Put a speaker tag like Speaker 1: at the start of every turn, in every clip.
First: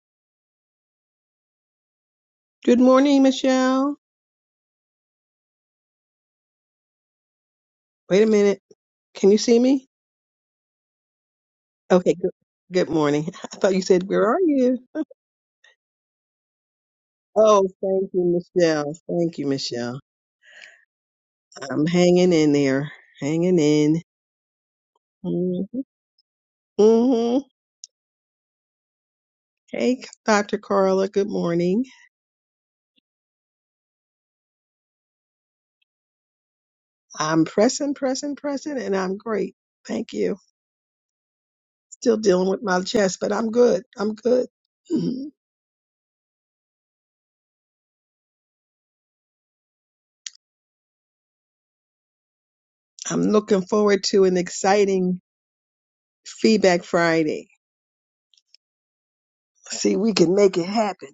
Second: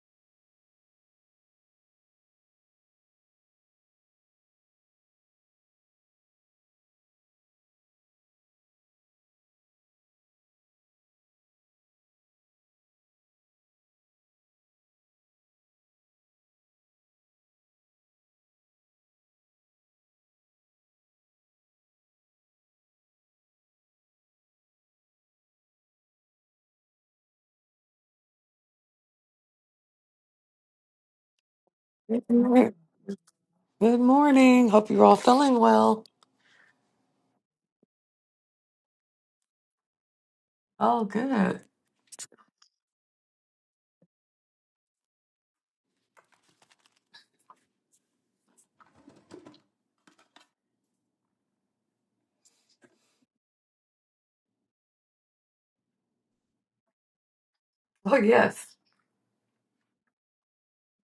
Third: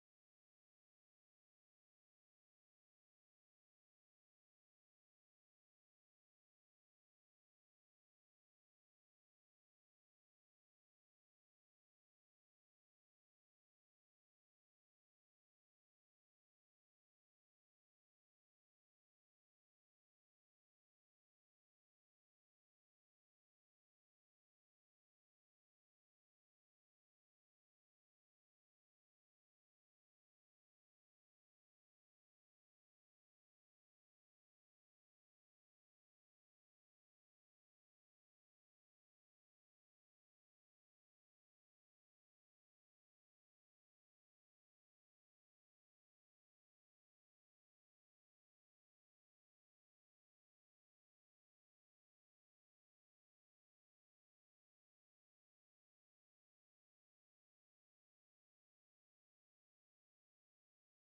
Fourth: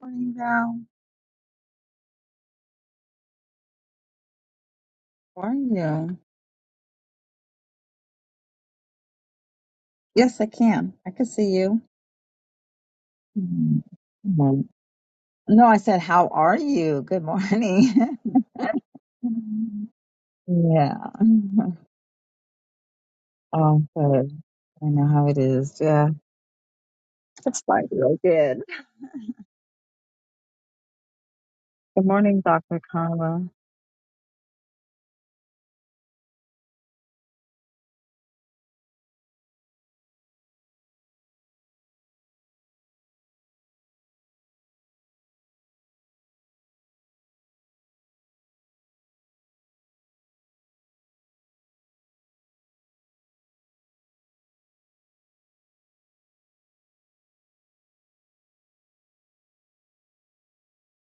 Speaker 1: Morning, Val.
Speaker 2: Good morning, Michelle.
Speaker 1: How are you?
Speaker 2: Wait a minute. Can you see me?
Speaker 1: Yes, I can. I can see you.
Speaker 2: Okay, good, good morning. I thought you
Speaker 1: Mm,
Speaker 2: said, Where
Speaker 1: Good
Speaker 2: are
Speaker 1: morning.
Speaker 2: you?
Speaker 1: No, I said, how are you? Good
Speaker 2: Oh, thank
Speaker 1: morning.
Speaker 2: you, Michelle. Thank you, Michelle.
Speaker 1: yeah.
Speaker 2: I'm hanging in there, hanging
Speaker 1: Oh,
Speaker 2: in.
Speaker 1: good. I know how it is.
Speaker 2: Mm-hmm.
Speaker 1: Yeah.
Speaker 2: hmm
Speaker 1: It's like real good.
Speaker 2: Hey, Dr. Carla, good morning.
Speaker 1: Good
Speaker 3: Good
Speaker 1: morning,
Speaker 3: morning.
Speaker 1: Dr. Carla.
Speaker 3: Good morning. Hope you're all feeling well.
Speaker 2: I'm pressing, pressing, pressing, and I'm great. Thank you.
Speaker 3: Oh, good.
Speaker 2: Still dealing with my chest, but I'm good. I'm good. Mhm. I'm looking forward to an exciting Feedback Friday.
Speaker 3: Oh, yes.
Speaker 2: See, we can make it happen.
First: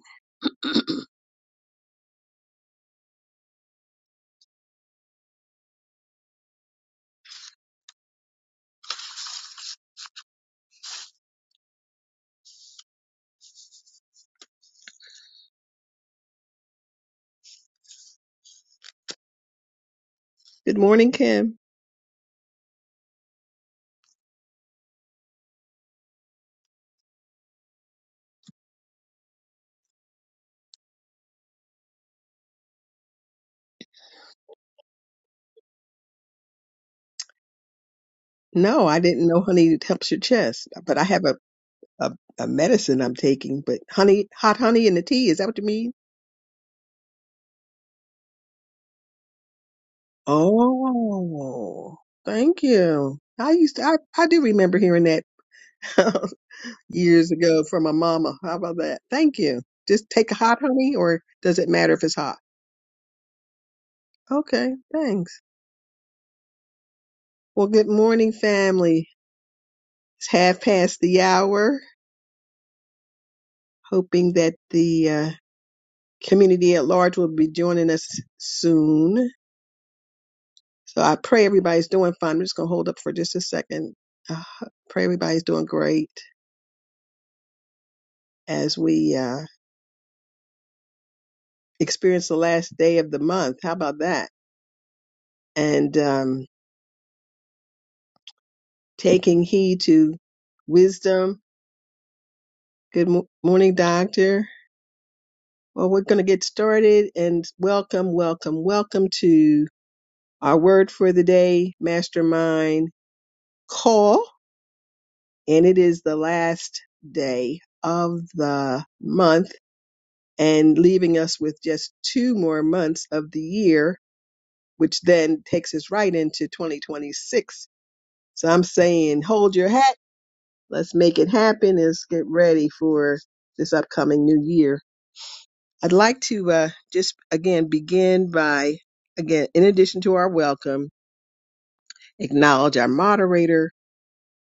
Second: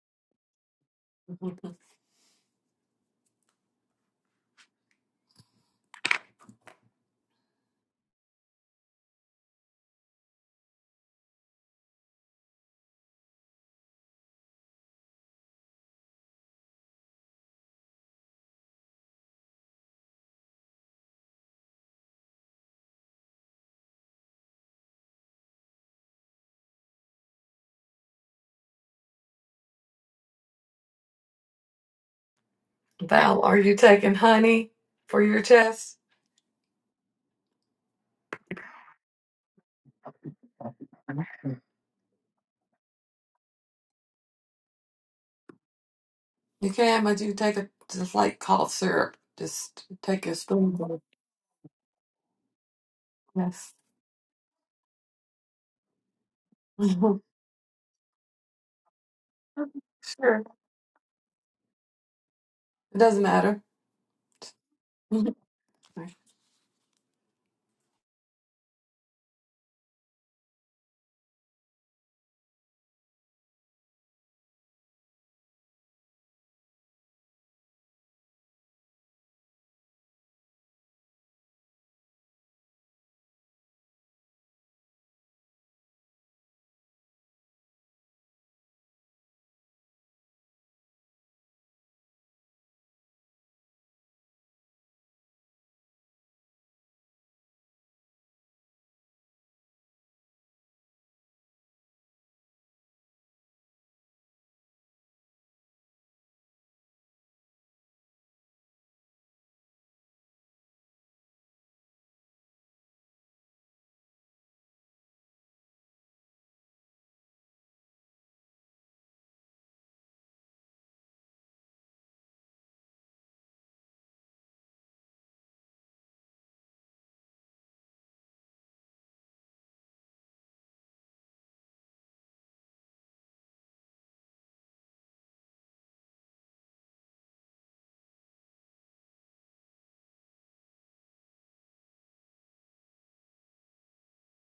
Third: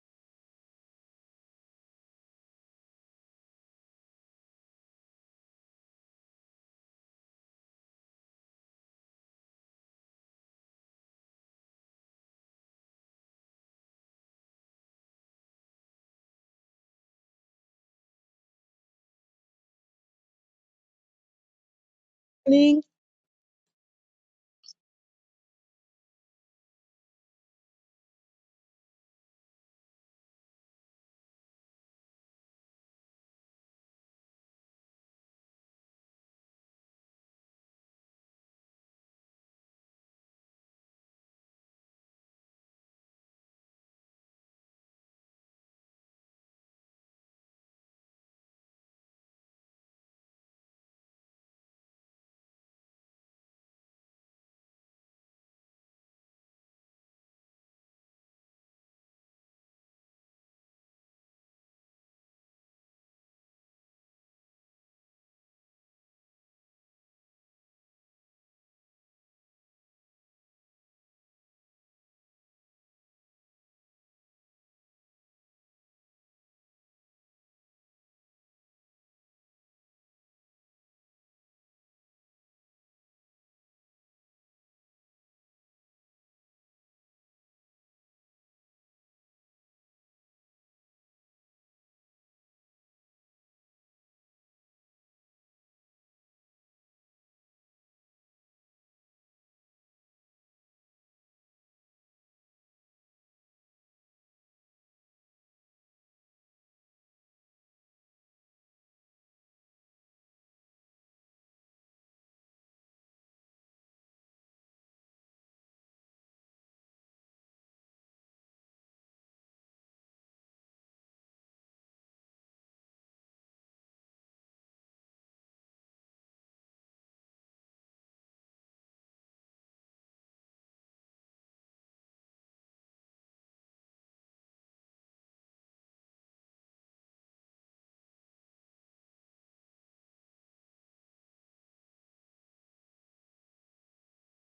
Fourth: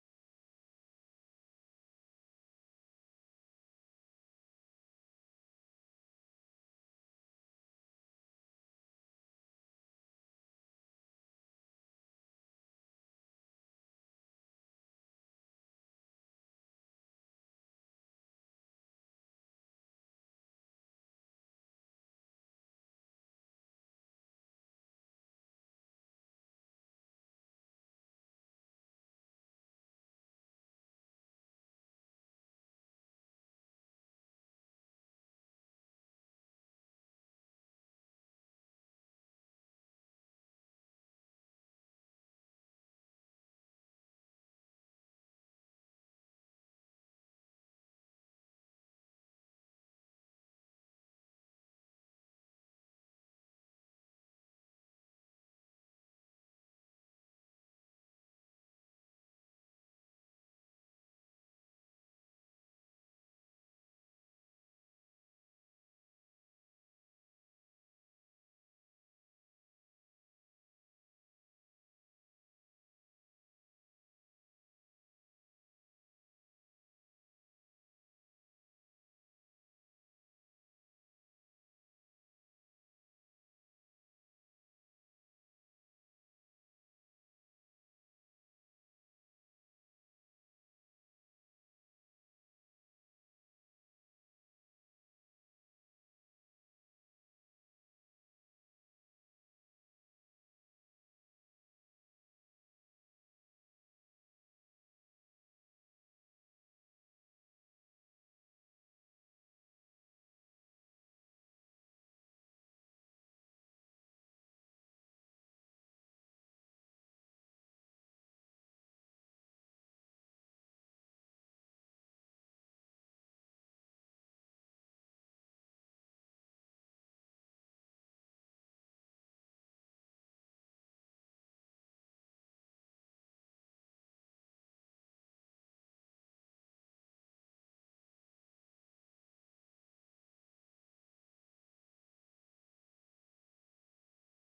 Speaker 2: Good morning, Kim.
Speaker 4: listening.
Speaker 3: Val, are you taking honey for your chest?
Speaker 2: No, I didn't know honey helps your chest, but I have a, a, a medicine I'm taking. But honey, hot honey in the tea, is that what you mean?
Speaker 3: You can, but you take a just like cough syrup. Just take a spoonful.
Speaker 2: Oh, thank you. I
Speaker 3: Yes.
Speaker 2: used to, I, I do remember hearing that
Speaker 3: sure.
Speaker 2: years ago from my mama. How about that? Thank you. Just take a hot honey, or does it matter if it's hot?
Speaker 3: It doesn't matter.
Speaker 2: Okay, thanks. Well, good morning, family. It's half past the hour. Hoping that the uh, community at large will be joining us soon. So I pray everybody's doing fine. I'm just going to hold up for just a second. Uh, pray everybody's doing great as we uh, experience the last day of the month. How about that? And um, taking heed to wisdom. Good mo- morning, Doctor. Well, we're going to get started and welcome, welcome, welcome to our word for the day, Mastermind Call. And it is the last day of the month and leaving us with just two more months of the year, which then takes us right into 2026. So I'm saying, hold your hat. Let's make it happen. Let's get ready for this upcoming new year. I'd like to uh, just again begin by, again, in addition to our welcome, acknowledge our moderator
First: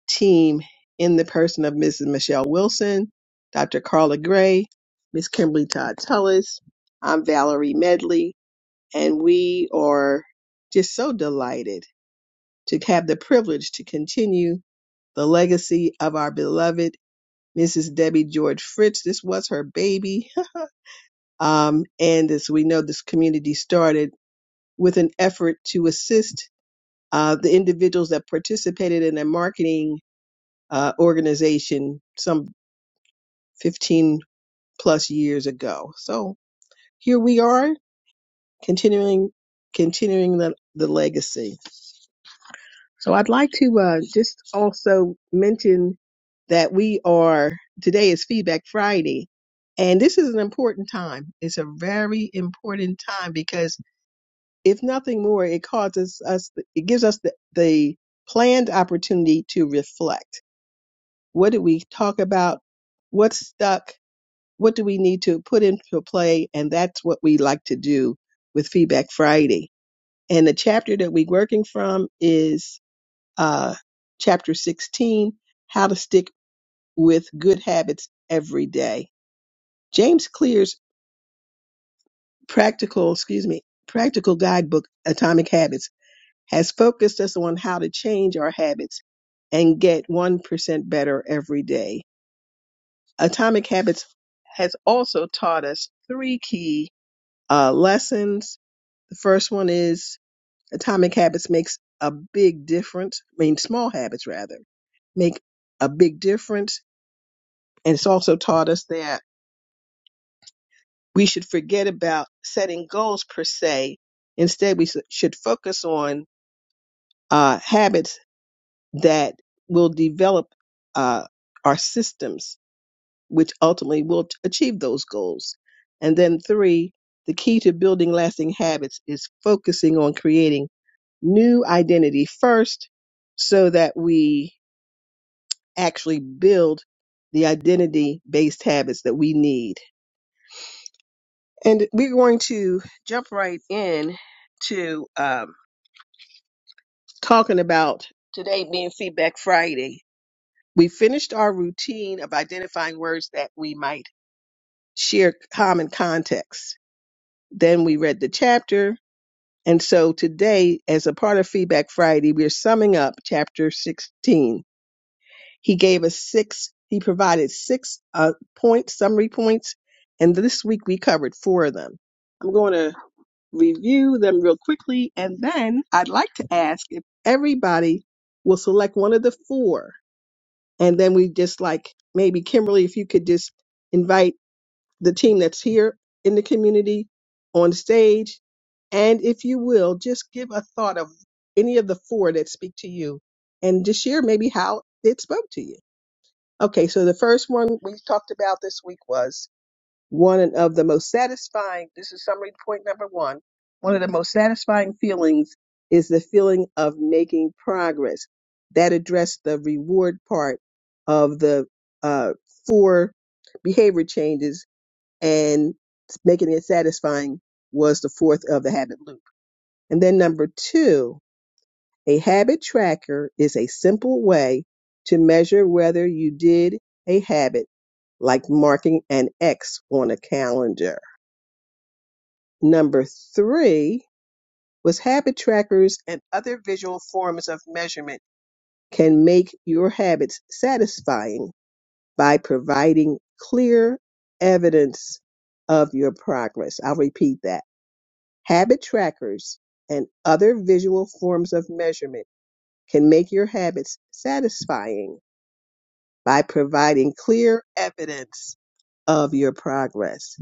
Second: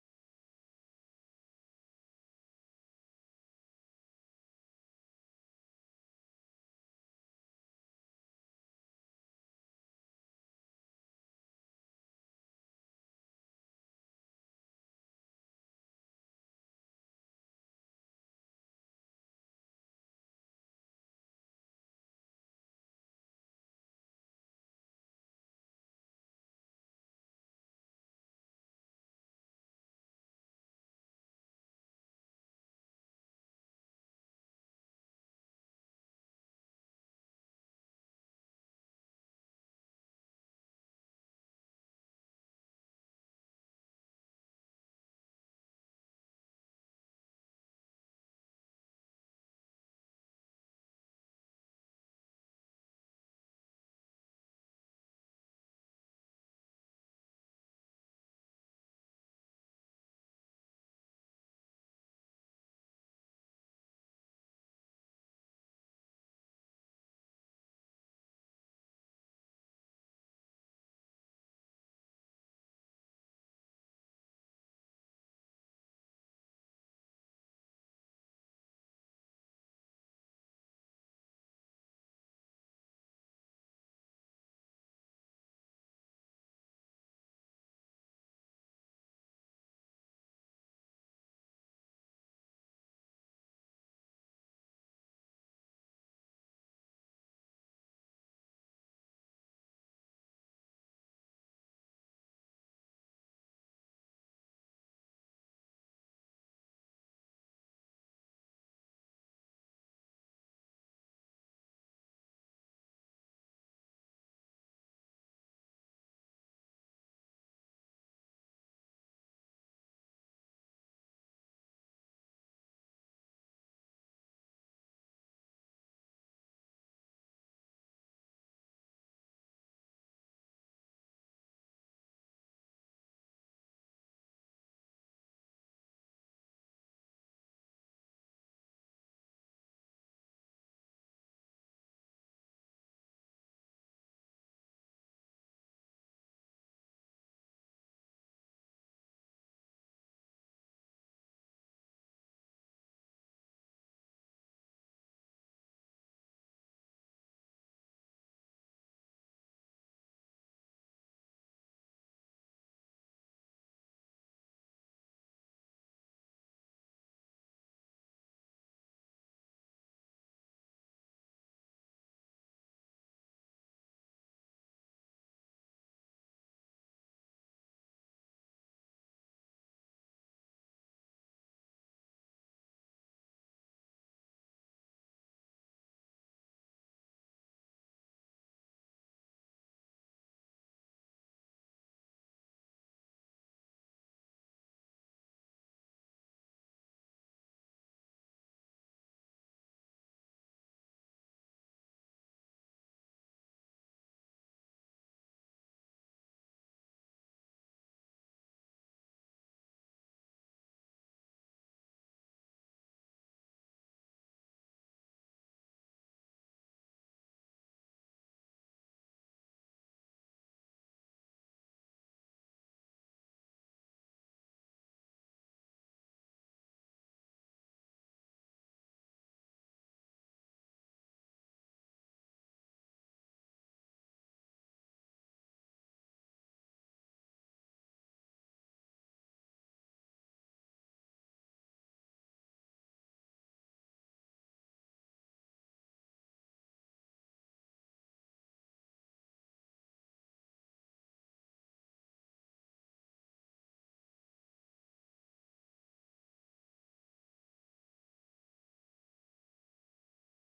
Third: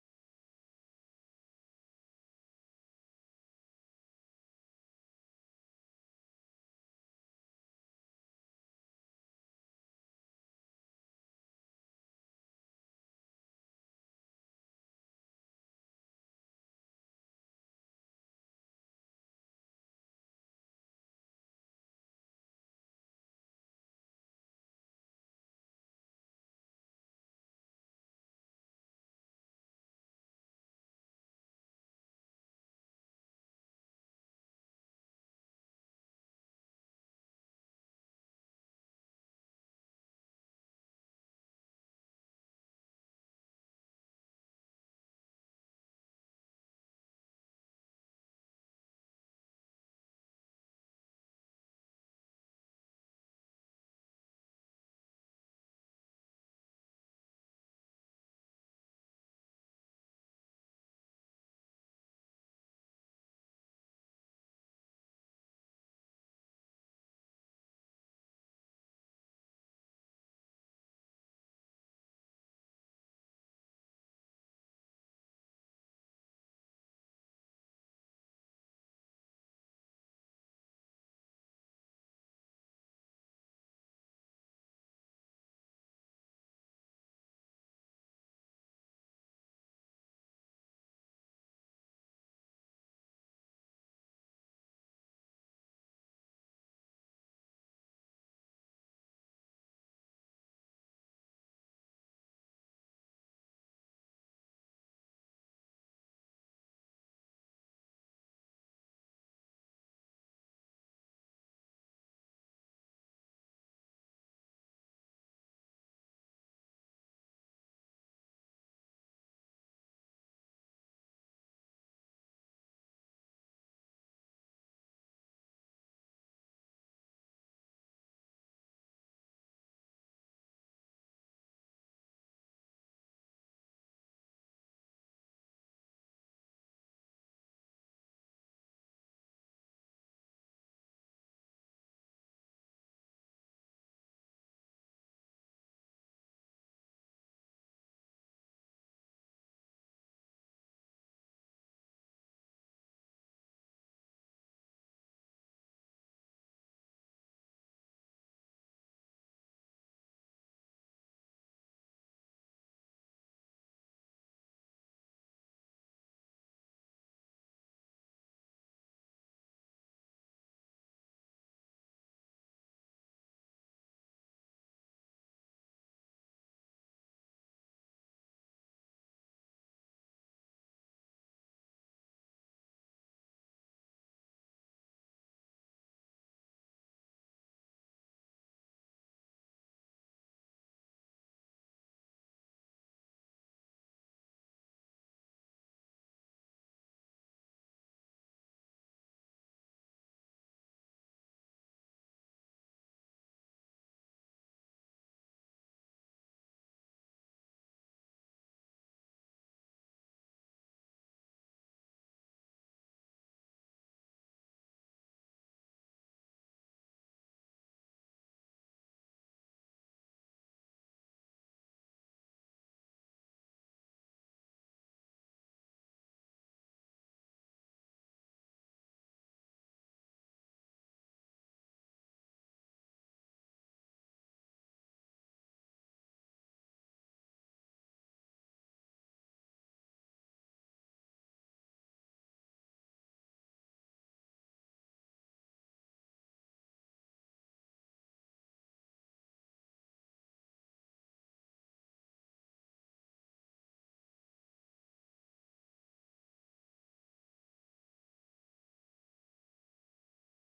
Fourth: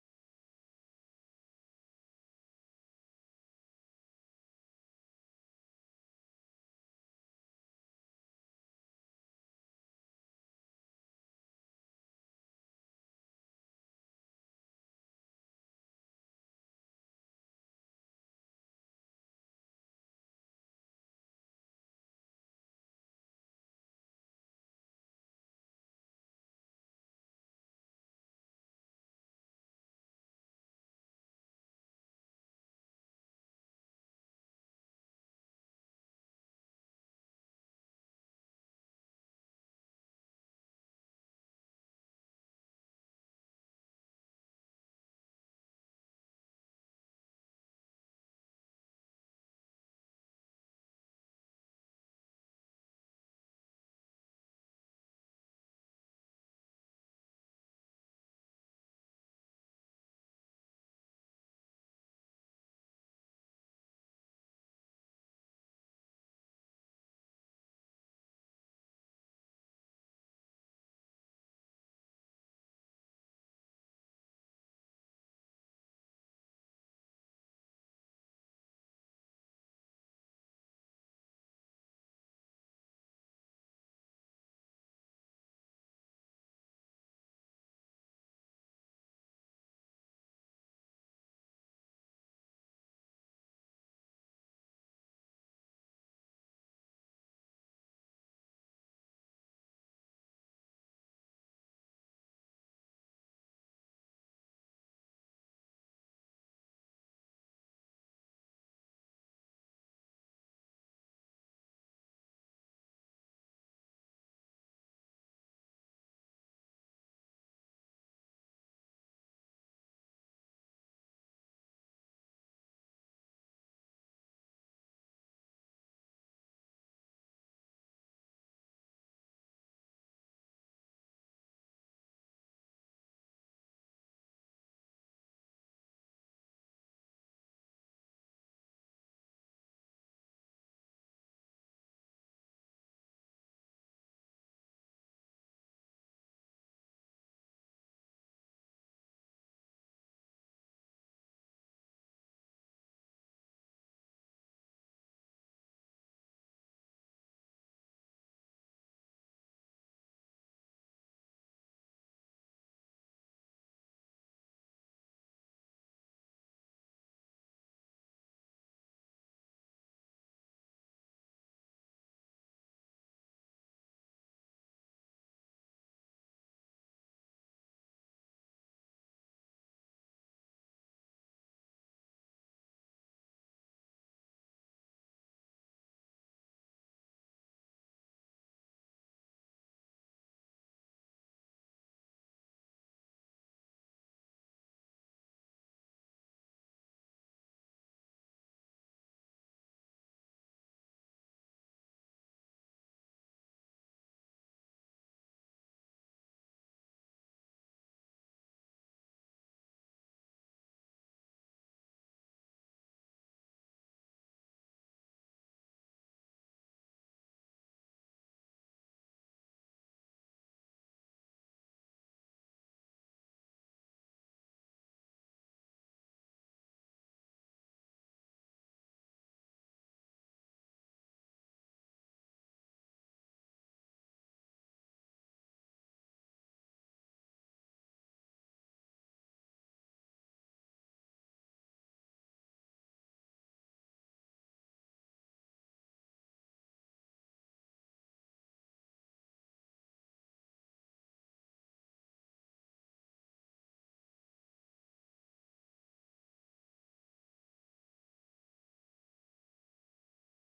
Speaker 2: team in the person of Mrs. Michelle Wilson, Dr. Carla Gray, Miss Kimberly Todd Tullis. I'm Valerie Medley, and we are just so delighted to have the privilege to continue the legacy of our beloved Mrs. Debbie George Fritz. This was her baby. Um, and as we know, this community started with an effort to assist uh, the individuals that participated in a marketing uh, organization some 15 plus years ago. So here we are continuing continuing the, the legacy. So I'd like to uh, just also mention that we are, today is Feedback Friday, and this is an important time. It's a very important time because if nothing more, it causes us, it gives us the, the planned opportunity to reflect. What did we talk about? What's stuck? What do we need to put into play? And that's what we like to do with Feedback Friday. And the chapter that we're working from is uh, chapter 16, How to Stick with Good Habits Every Day. James Clear's practical, excuse me, practical guidebook, Atomic Habits, has focused us on how to change our habits and get 1% better every day. Atomic Habits has also taught us three key uh, lessons. The first one is Atomic Habits makes a big difference, I mean, small habits rather, make a big difference And it's also taught us that we should forget about setting goals per se. Instead, we s- should focus on uh, habits that will develop uh, our systems, which ultimately will t- achieve those goals. And then, three, the key to building lasting habits is focusing on creating new identity first so that we actually build the identity based habits that we need And we're going to jump right in to um, talking about today being Feedback Friday. We finished our routine of identifying words that we might share common context. Then we read the chapter. And so today, as a part of Feedback Friday, we're summing up chapter 16 He gave us six, he provided six uh, points, summary points, and this week we covered four of them. I'm going to review them real quickly, and then I'd like to ask if everybody will select one of the four. And then we just like maybe Kimberly, if you could just invite the team that's here in the community on stage. And if you will, just give a thought of any of the four that speak to you and just share maybe how it spoke to you. Okay, so the first one we talked about this week was one of the most satisfying. This is summary point number one. One of the most satisfying feelings is the feeling of making progress. That addressed the reward part of the uh, four behavior changes, and making it satisfying was the fourth of the habit loop. And then number two a habit tracker is a simple way to measure whether you did a habit, like marking an X on a calendar. Number three was habit trackers and other visual forms of measurement can make your habits satisfying by providing clear evidence of your progress. I'll repeat that. Habit trackers and other visual forms of measurement can make your habits satisfying by providing clear evidence of your progress.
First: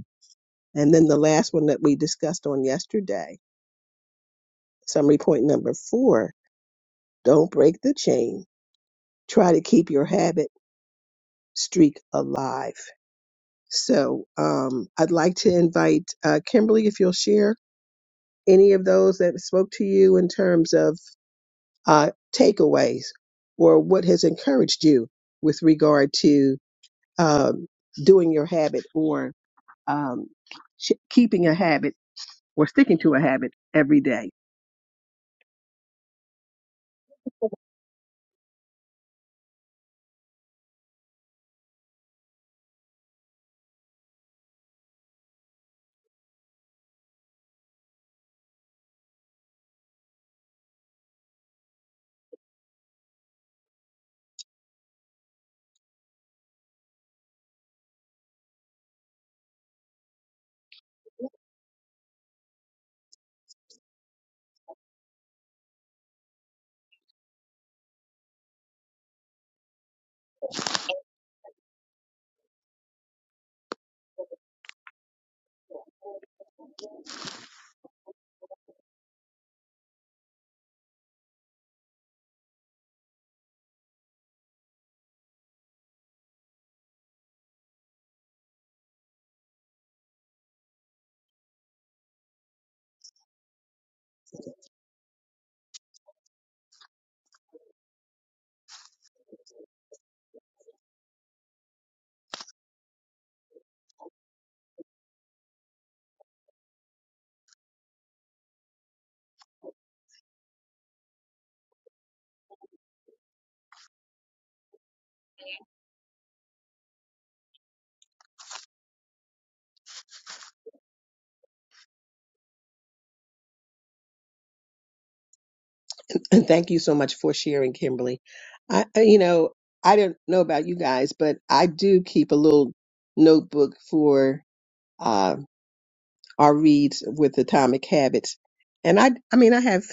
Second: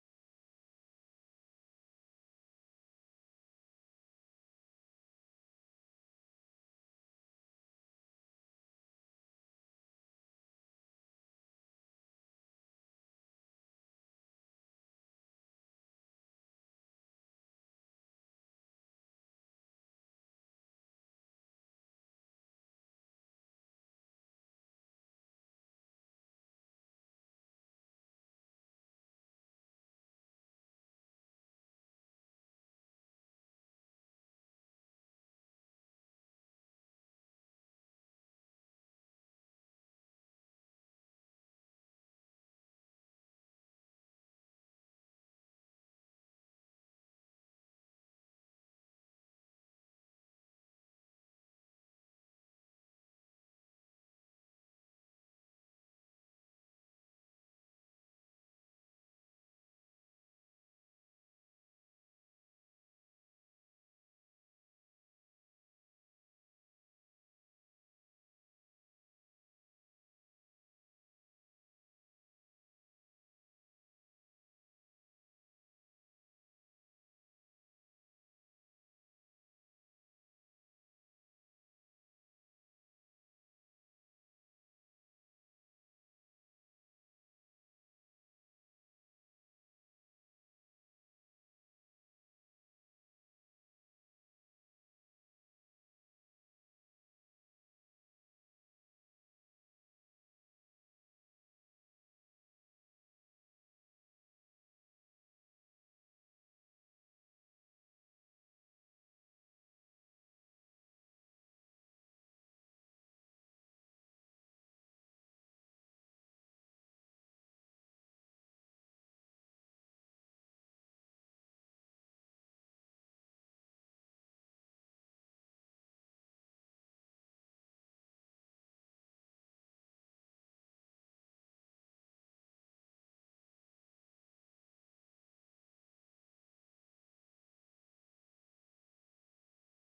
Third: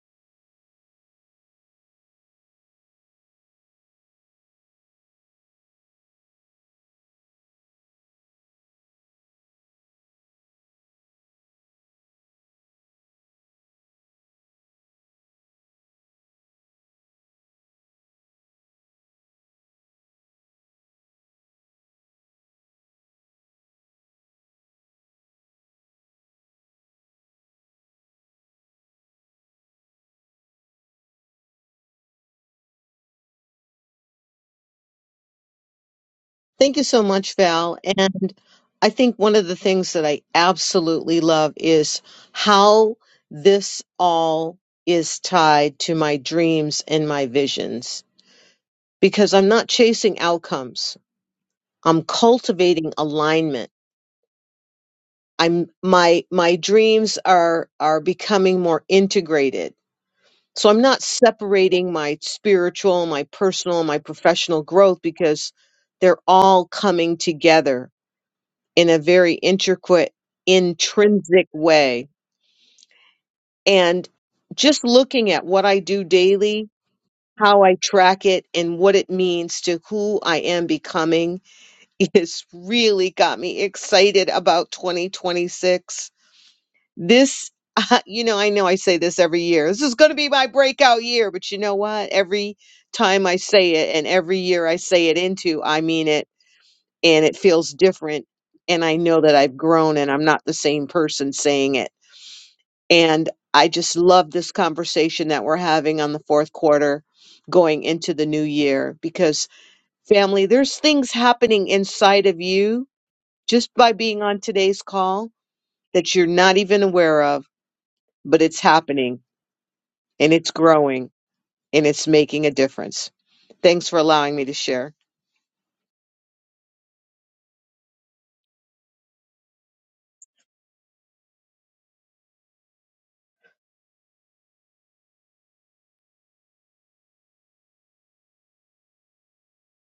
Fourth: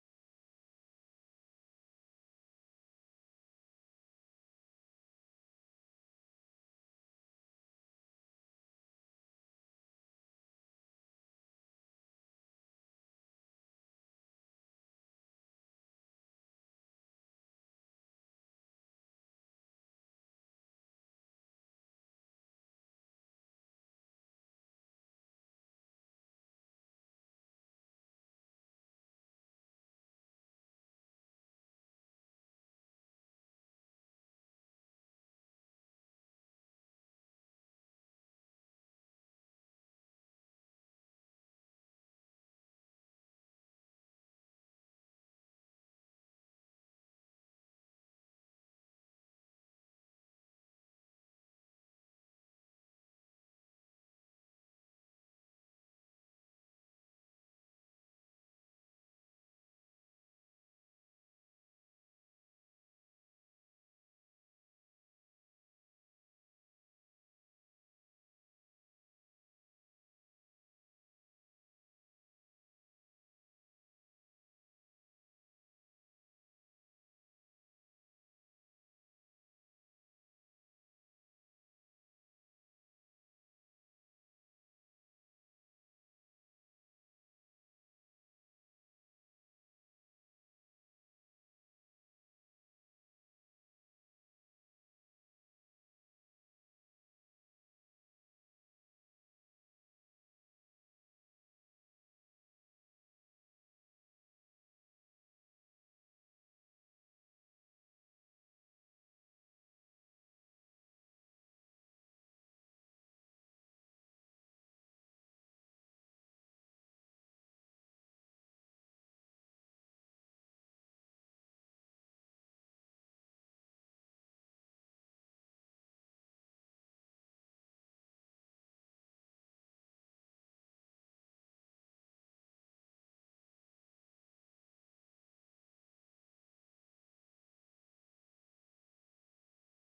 Speaker 2: And then the last one that we discussed on yesterday, summary point number four don't break the chain. Try to keep your habit streak alive. So um, I'd like to invite uh, Kimberly if you'll share any of those that spoke to you in terms of uh, takeaways or what has encouraged you with regard to um, doing your habit or um, sh- keeping a habit or sticking to a habit every day.
Speaker 4: Thank you so much, Val. And I think one of the things that I absolutely love is how this all is tied to my dreams and my visions because I'm not chasing outcomes. I'm cultivating alignment. I'm my my dreams are are becoming more integrated. So I'm not separating my spiritual, my personal, my professional growth because they're all coming together in a very intricate, intrinsic way. And just looking at what I do daily, how I track it, and what it means to who I am becoming is really got me excited about 2026. This, uh, you know, I know I say this every year. This is going to be my breakout year, but you know what? Every time I say it and every year I say it into, I mean it and it feels different. And I know that I've grown and I'm not the same person saying it. And I just love this conversation that we're having on the fourth quarter going into the new year because family, there's things happening inside of you just by being on today's call that you're not even aware of, but it's happening and it's growing and it's making a difference. Thanks for allowing me to share.
Speaker 2: And thank you so much for sharing, Kimberly. I, I- you know, I don't know about you guys, but I do keep a little notebook for uh, our reads with Atomic Habits, and I, I mean, I have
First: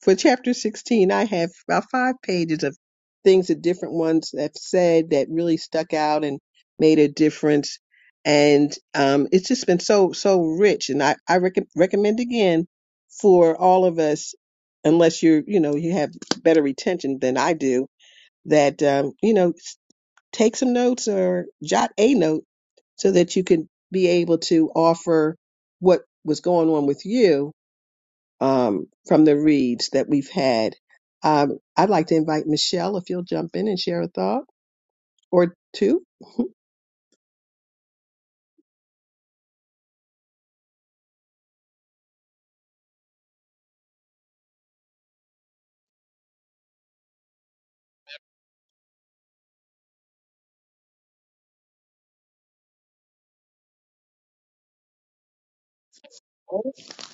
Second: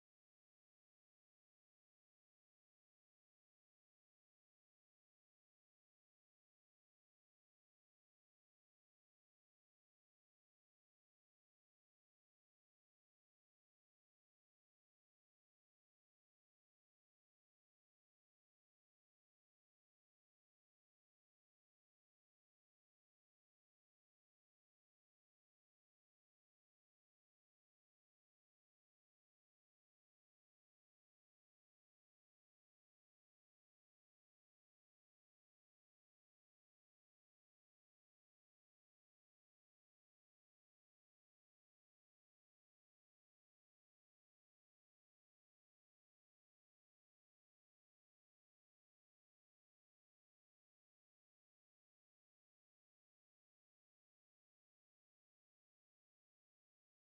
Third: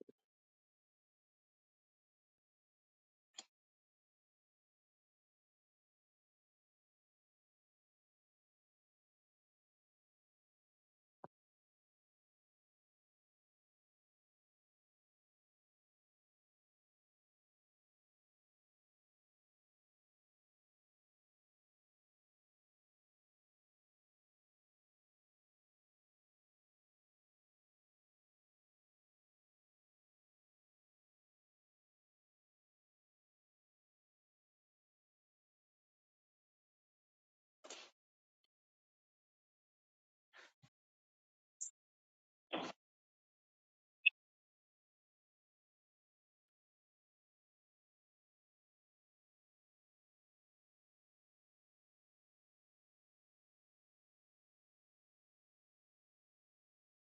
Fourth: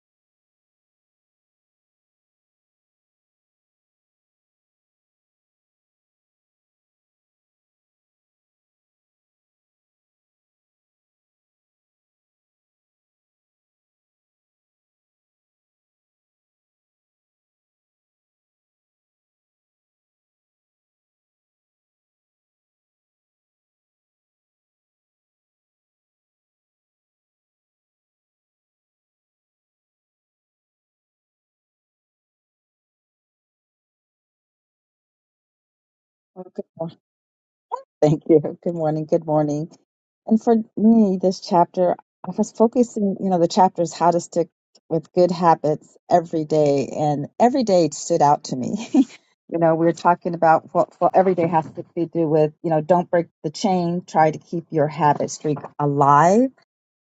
Speaker 2: for chapter 16, I have about five pages of things that different ones have said that really stuck out and made a difference. And um, it's just been so, so rich. And I, I rec- recommend again for all of us, unless you're, you know, you have better retention than I do, that, um, you know, s- take some notes or jot a note so that you can be able to offer what was going on with you um, from the reads that we've had. Um, I'd like to invite Michelle if you'll jump in and share a thought or two.
Speaker 1: Oh, good morning. Thank you. Good morning. Good morning. And for me, this chapter, I was focusing, you know, the chapter is how to stick with good habits every day, and every day stood out to me. you know, we are talking about what well, every day has to be do with, you know, don't break the chain, try to keep your habit streak alive.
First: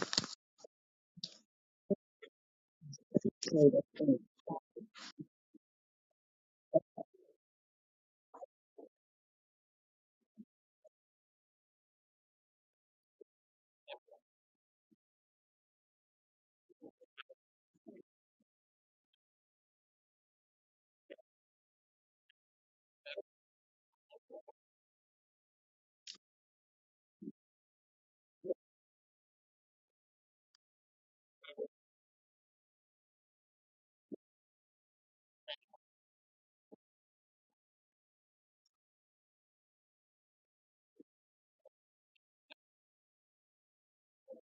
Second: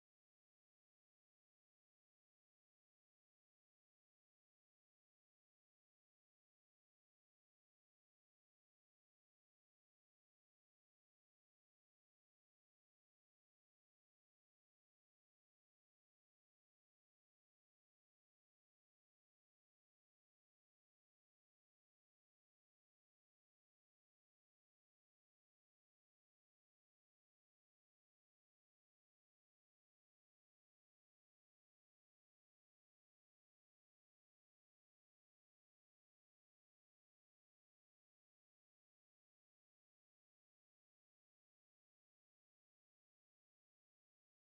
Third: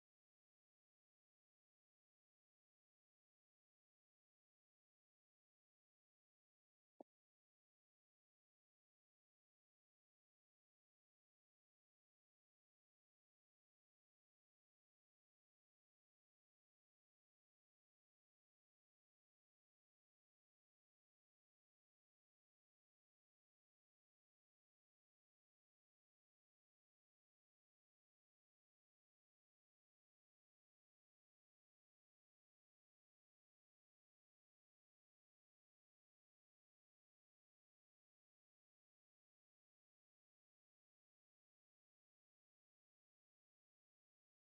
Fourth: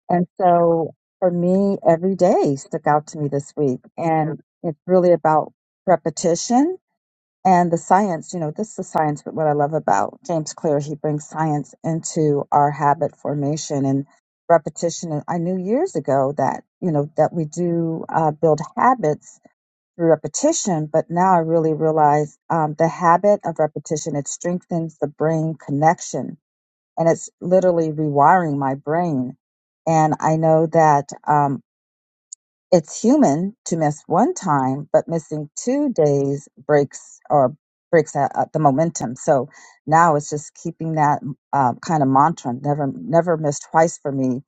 Speaker 1: And so for me, every day stuck out to me this week, and it's really about repetition and the science, you know, this is the science, but what I love about James Clear, he brings science into our habit formation and repetition. And I knew years ago that, you know, that we do uh, build habits through repetition, but now I really realize um, the habit of repetition, it strengthens the brain connection and it's literally rewiring my brain. And I know that um, it's human to miss one time, but missing two days breaks or breaks uh, uh, the momentum. So now it's just keeping that uh, kind of mantra, never, never miss twice for me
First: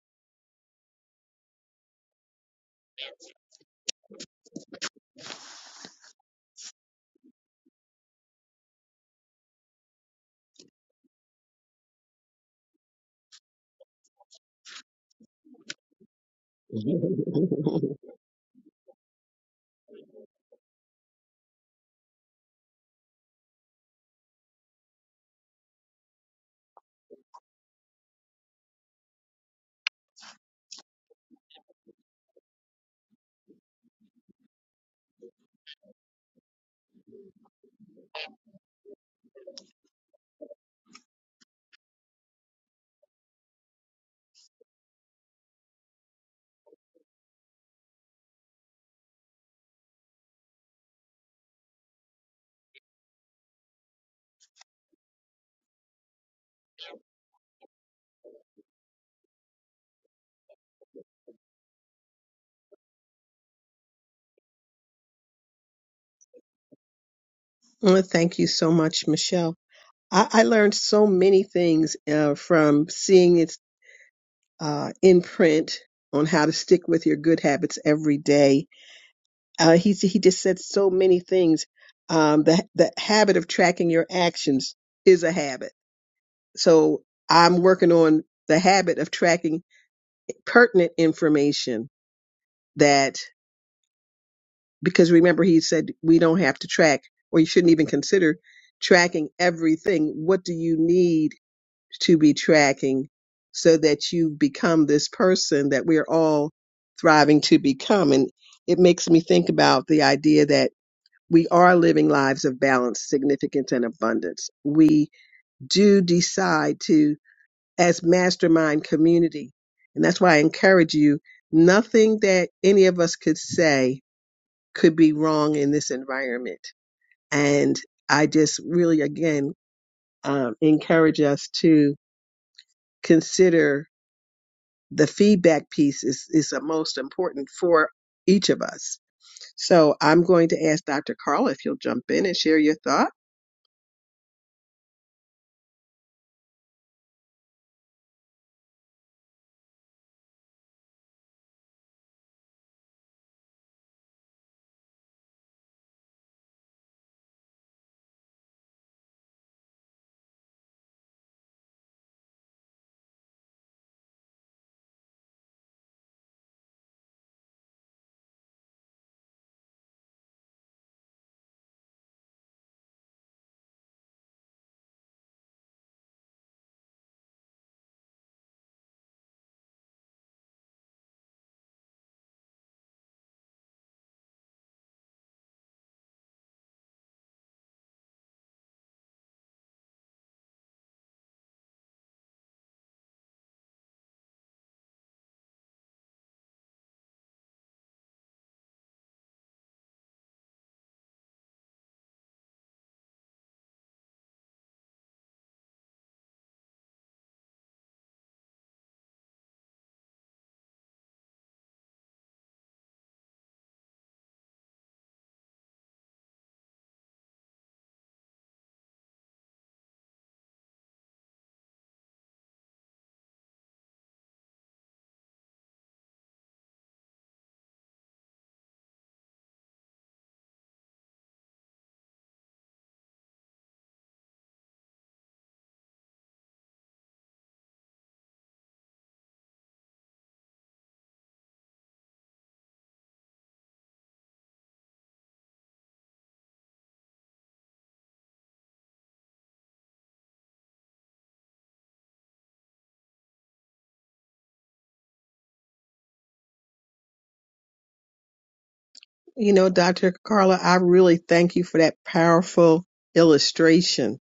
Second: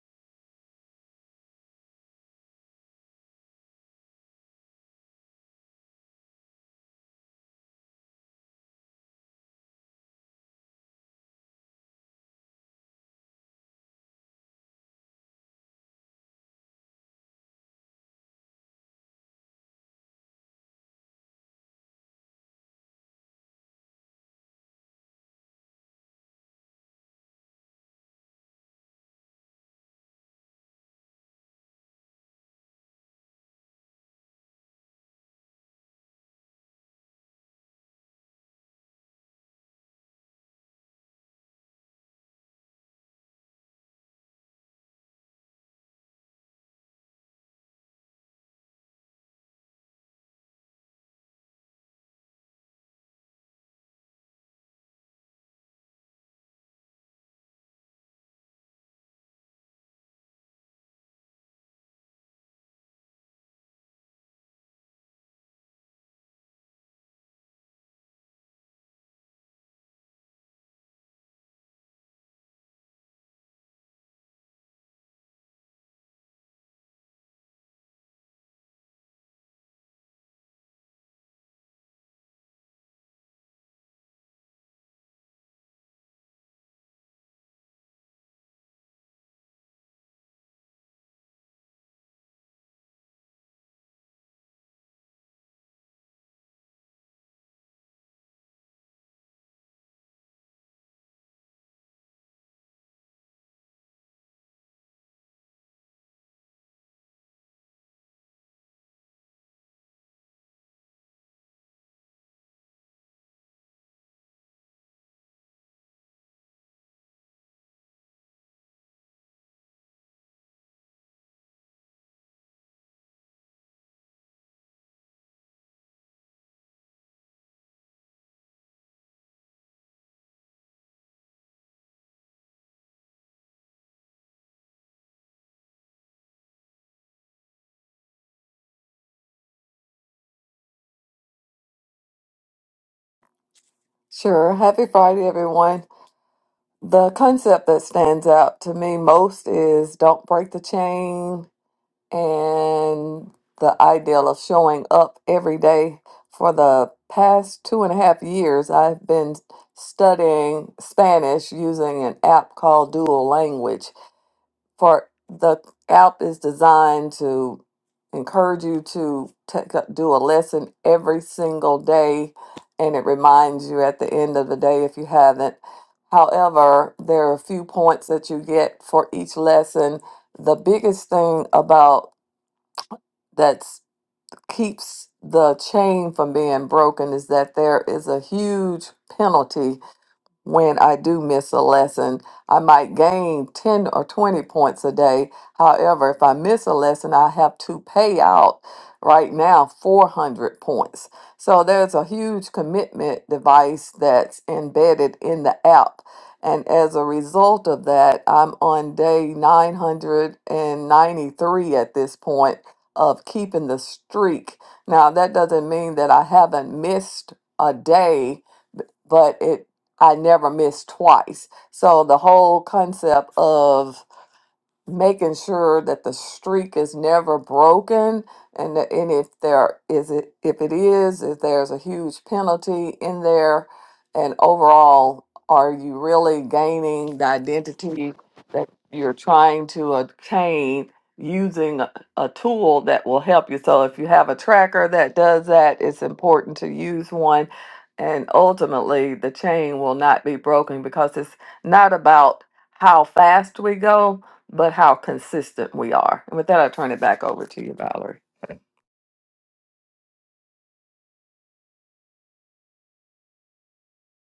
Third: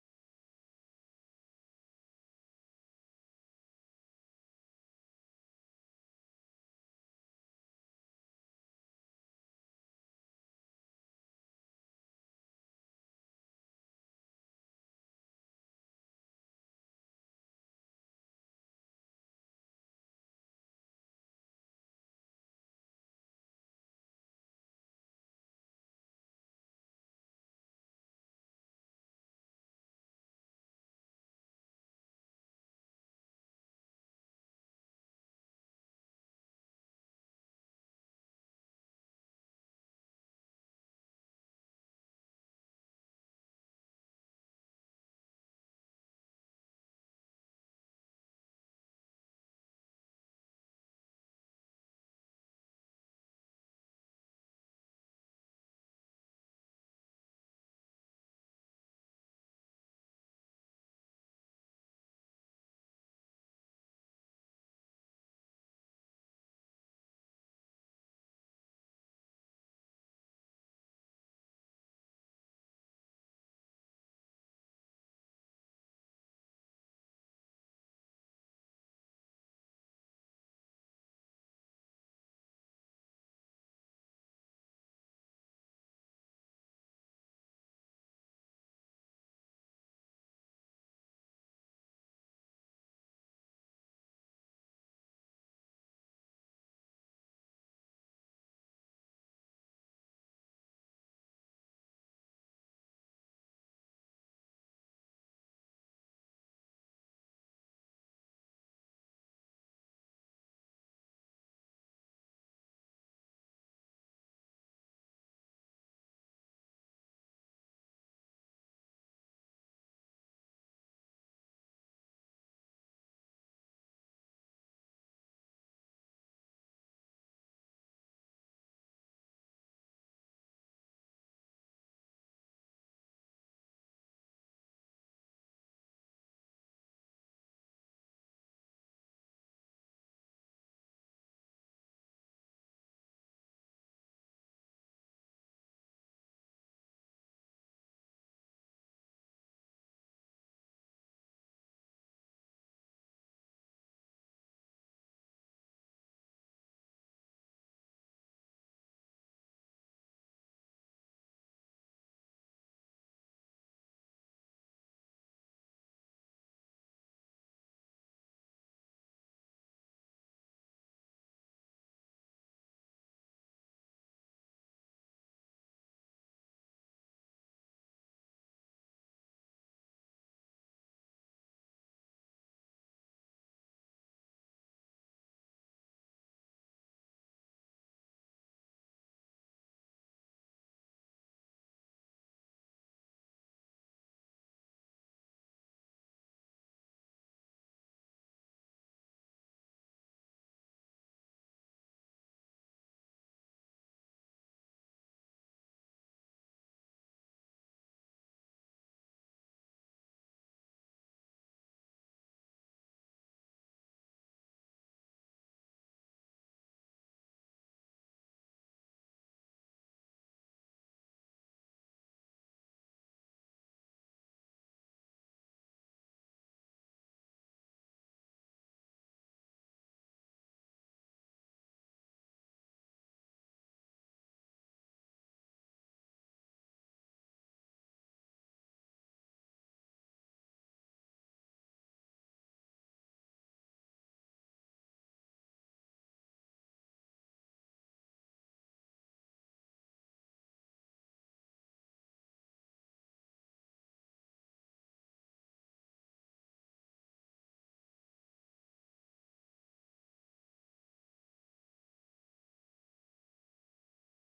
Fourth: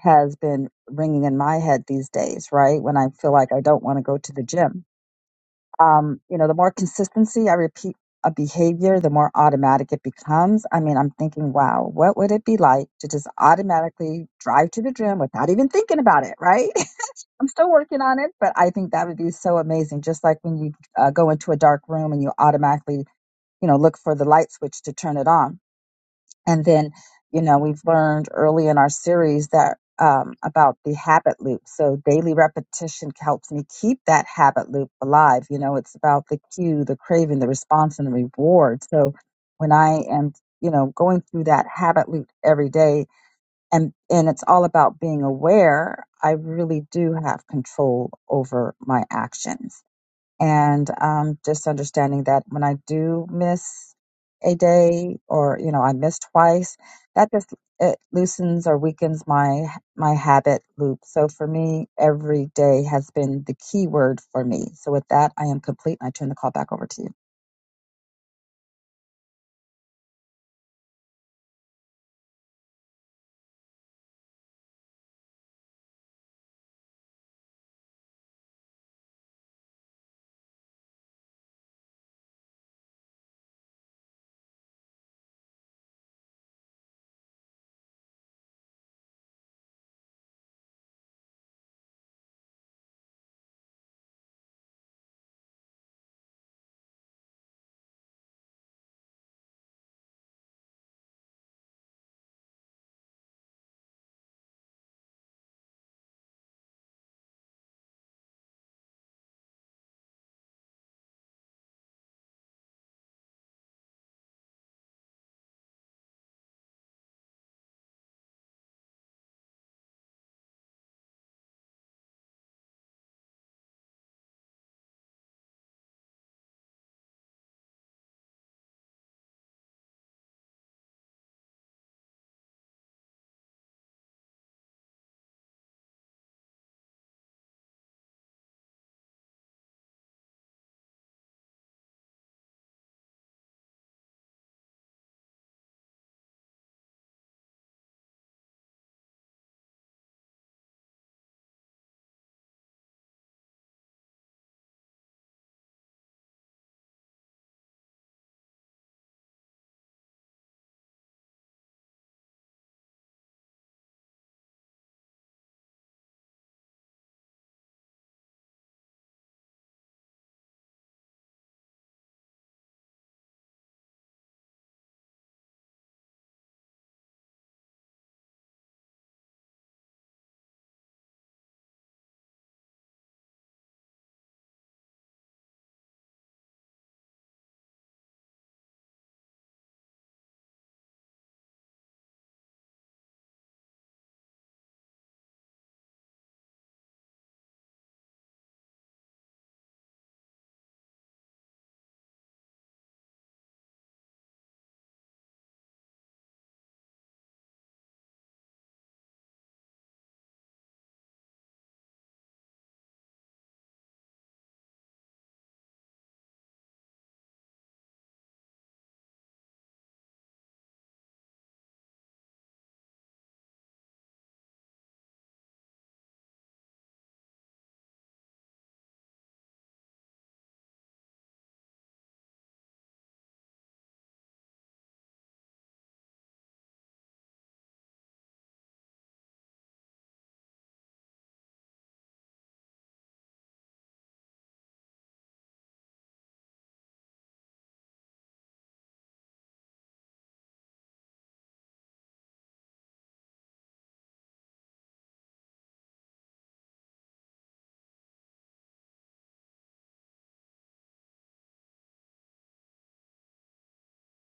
Speaker 1: has been ringing in my head these days, right? When I feel like I don't want to go to the gym. Um, you know, the more consistency I repeat a behavior, the more automatic it becomes. I mean, I'm thinking, wow, what would it be like to just automatically drive to the gym without even thinking about it, right? I'm still working on it, but I think that would be so amazing. Just like when you uh, go into a dark room and you automatically, you know, look for the light switch to turn it on. And then, you know, we've learned early in our series that um, about the habit loop. So daily repetition helps me keep that habit loop alive. You know, it's about the cue, the craving, the response, and the reward. So when I am, you know, going through that habit loop every day, and and it's all about being aware i really do have control over my actions and um, just understanding that when i do miss a day or you know i miss twice that just it loosens or weakens my my habit loop so for me every day has been the key word for me so with that i am complete and i turn the call back over to you
Speaker 2: Well, thank you so much, Michelle. I, I learned so many things uh, from seeing it uh, in print on how to stick with your good habits every day. Uh, he he just said so many things. Um, the the habit of tracking your actions is a habit. So I'm working on the habit of tracking pertinent information that, because remember he said we don't have to track or you shouldn't even consider tracking everything. What do you need to be tracking so that you become this person that we're all thriving to become? And it makes me think about the idea that we are living lives of balance, significance, and abundance. We do decide to as mastermind community. And that's why I encourage you nothing that any of us could say could be wrong in this environment. And I just really, again, um, encourage us to consider the feedback piece is, is the most important for each of us So I'm going to ask Dr. Carl if you'll jump in and share your thought.
Speaker 3: Sure. Happy Friday, everyone. The concept that stands out to me most is don't break the chain, and the ideal of showing up every day. For the past two and a half years, I've been studying Spanish using an app called Dual Language. For the app is designed to encourage you to take a, do a lesson every single day, and it reminds you at the end of the day if you haven't. However, there are a few points that you get for each lesson the biggest thing about that keeps the chain from being broken is that there is a huge penalty when I do miss a lesson. I might gain 10 or 20 points a day. However, if I miss a lesson, I have to pay out right now 400 points. So there's a huge commitment device that's embedded in the app. And as a result of that, I'm on day 993 at this point of keeping the streak. Now, that doesn't mean that I haven't missed a day but it I never missed twice. So the whole concept of making sure that the streak is never broken and that, and if there is it if it is if there's a huge penalty in there and overall are you really gaining the identity that you're trying to obtain using a, a tool that will help you so if you have a tracker that does that it's important to use one and ultimately the chain will not be broken because it's not about how fast we go but how consistent we are. And with that, I turn it back over to you, Valerie.
Speaker 2: You know, Dr. Carla, I really thank you for that powerful illustration.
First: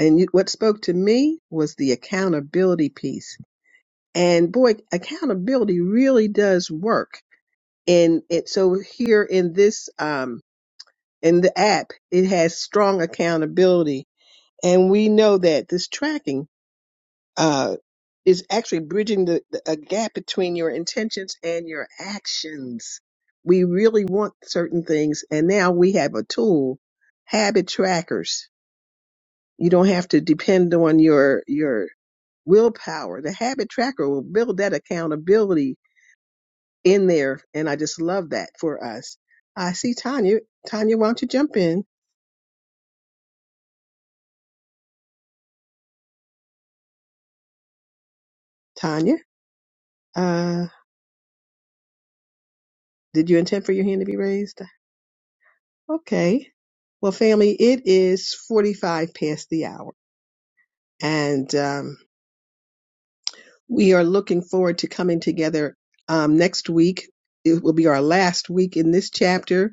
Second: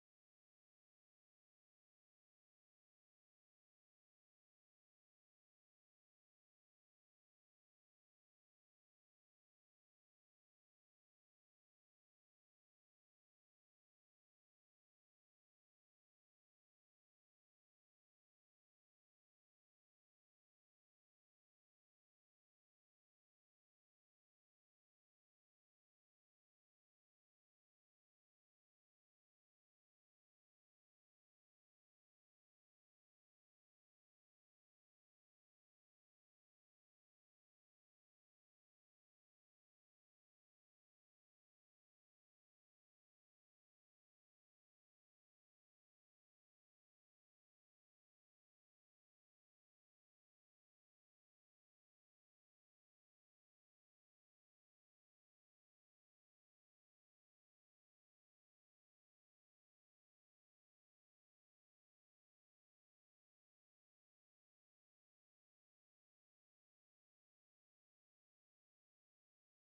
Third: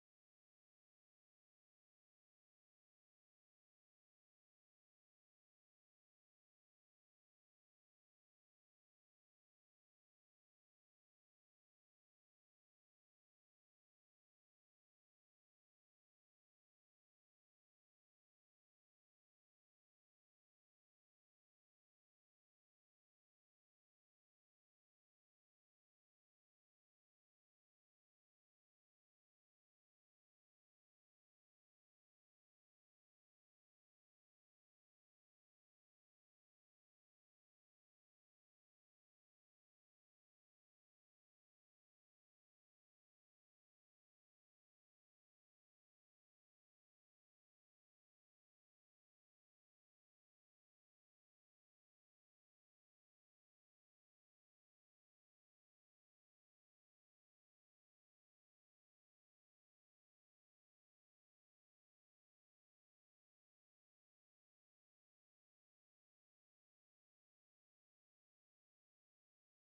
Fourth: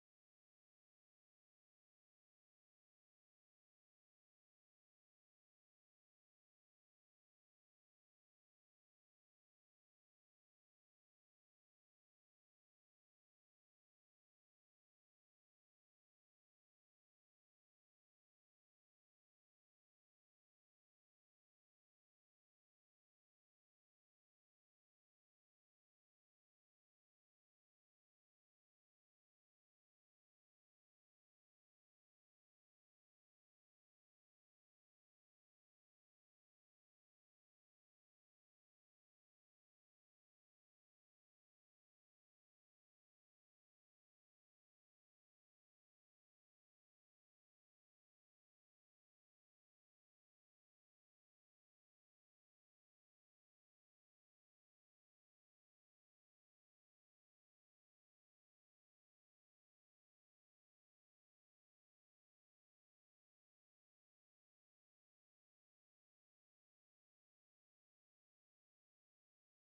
Speaker 2: And you, what spoke to me was the accountability piece. And boy, accountability really does work. And it, so here in this, um, and the app it has strong accountability and we know that this tracking uh, is actually bridging the, the a gap between your intentions and your actions we really want certain things and now we have a tool habit trackers you don't have to depend on your your willpower the habit tracker will build that accountability in there and i just love that for us i see tanya tanya why don't you jump in tanya Uh, Did you intend for your hand to be raised? Okay. Well, family, it is 45 past the hour, and um, we are looking forward to coming together um, next week. It will be our last week in this chapter,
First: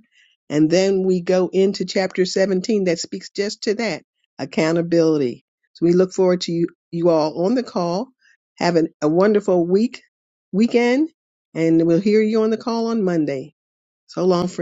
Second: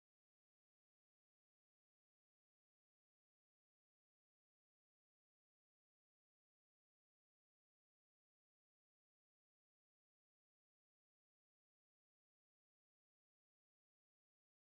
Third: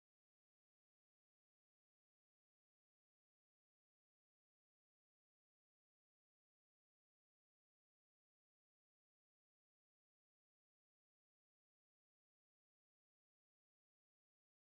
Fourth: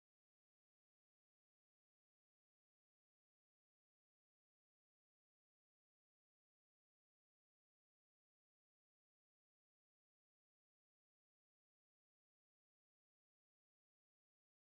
Speaker 2: and then we go into chapter 17 that speaks just to that accountability. So we look forward to you, you all on the call. Have an, a wonderful week, weekend, and we'll hear you on the call on Monday. So long, friends.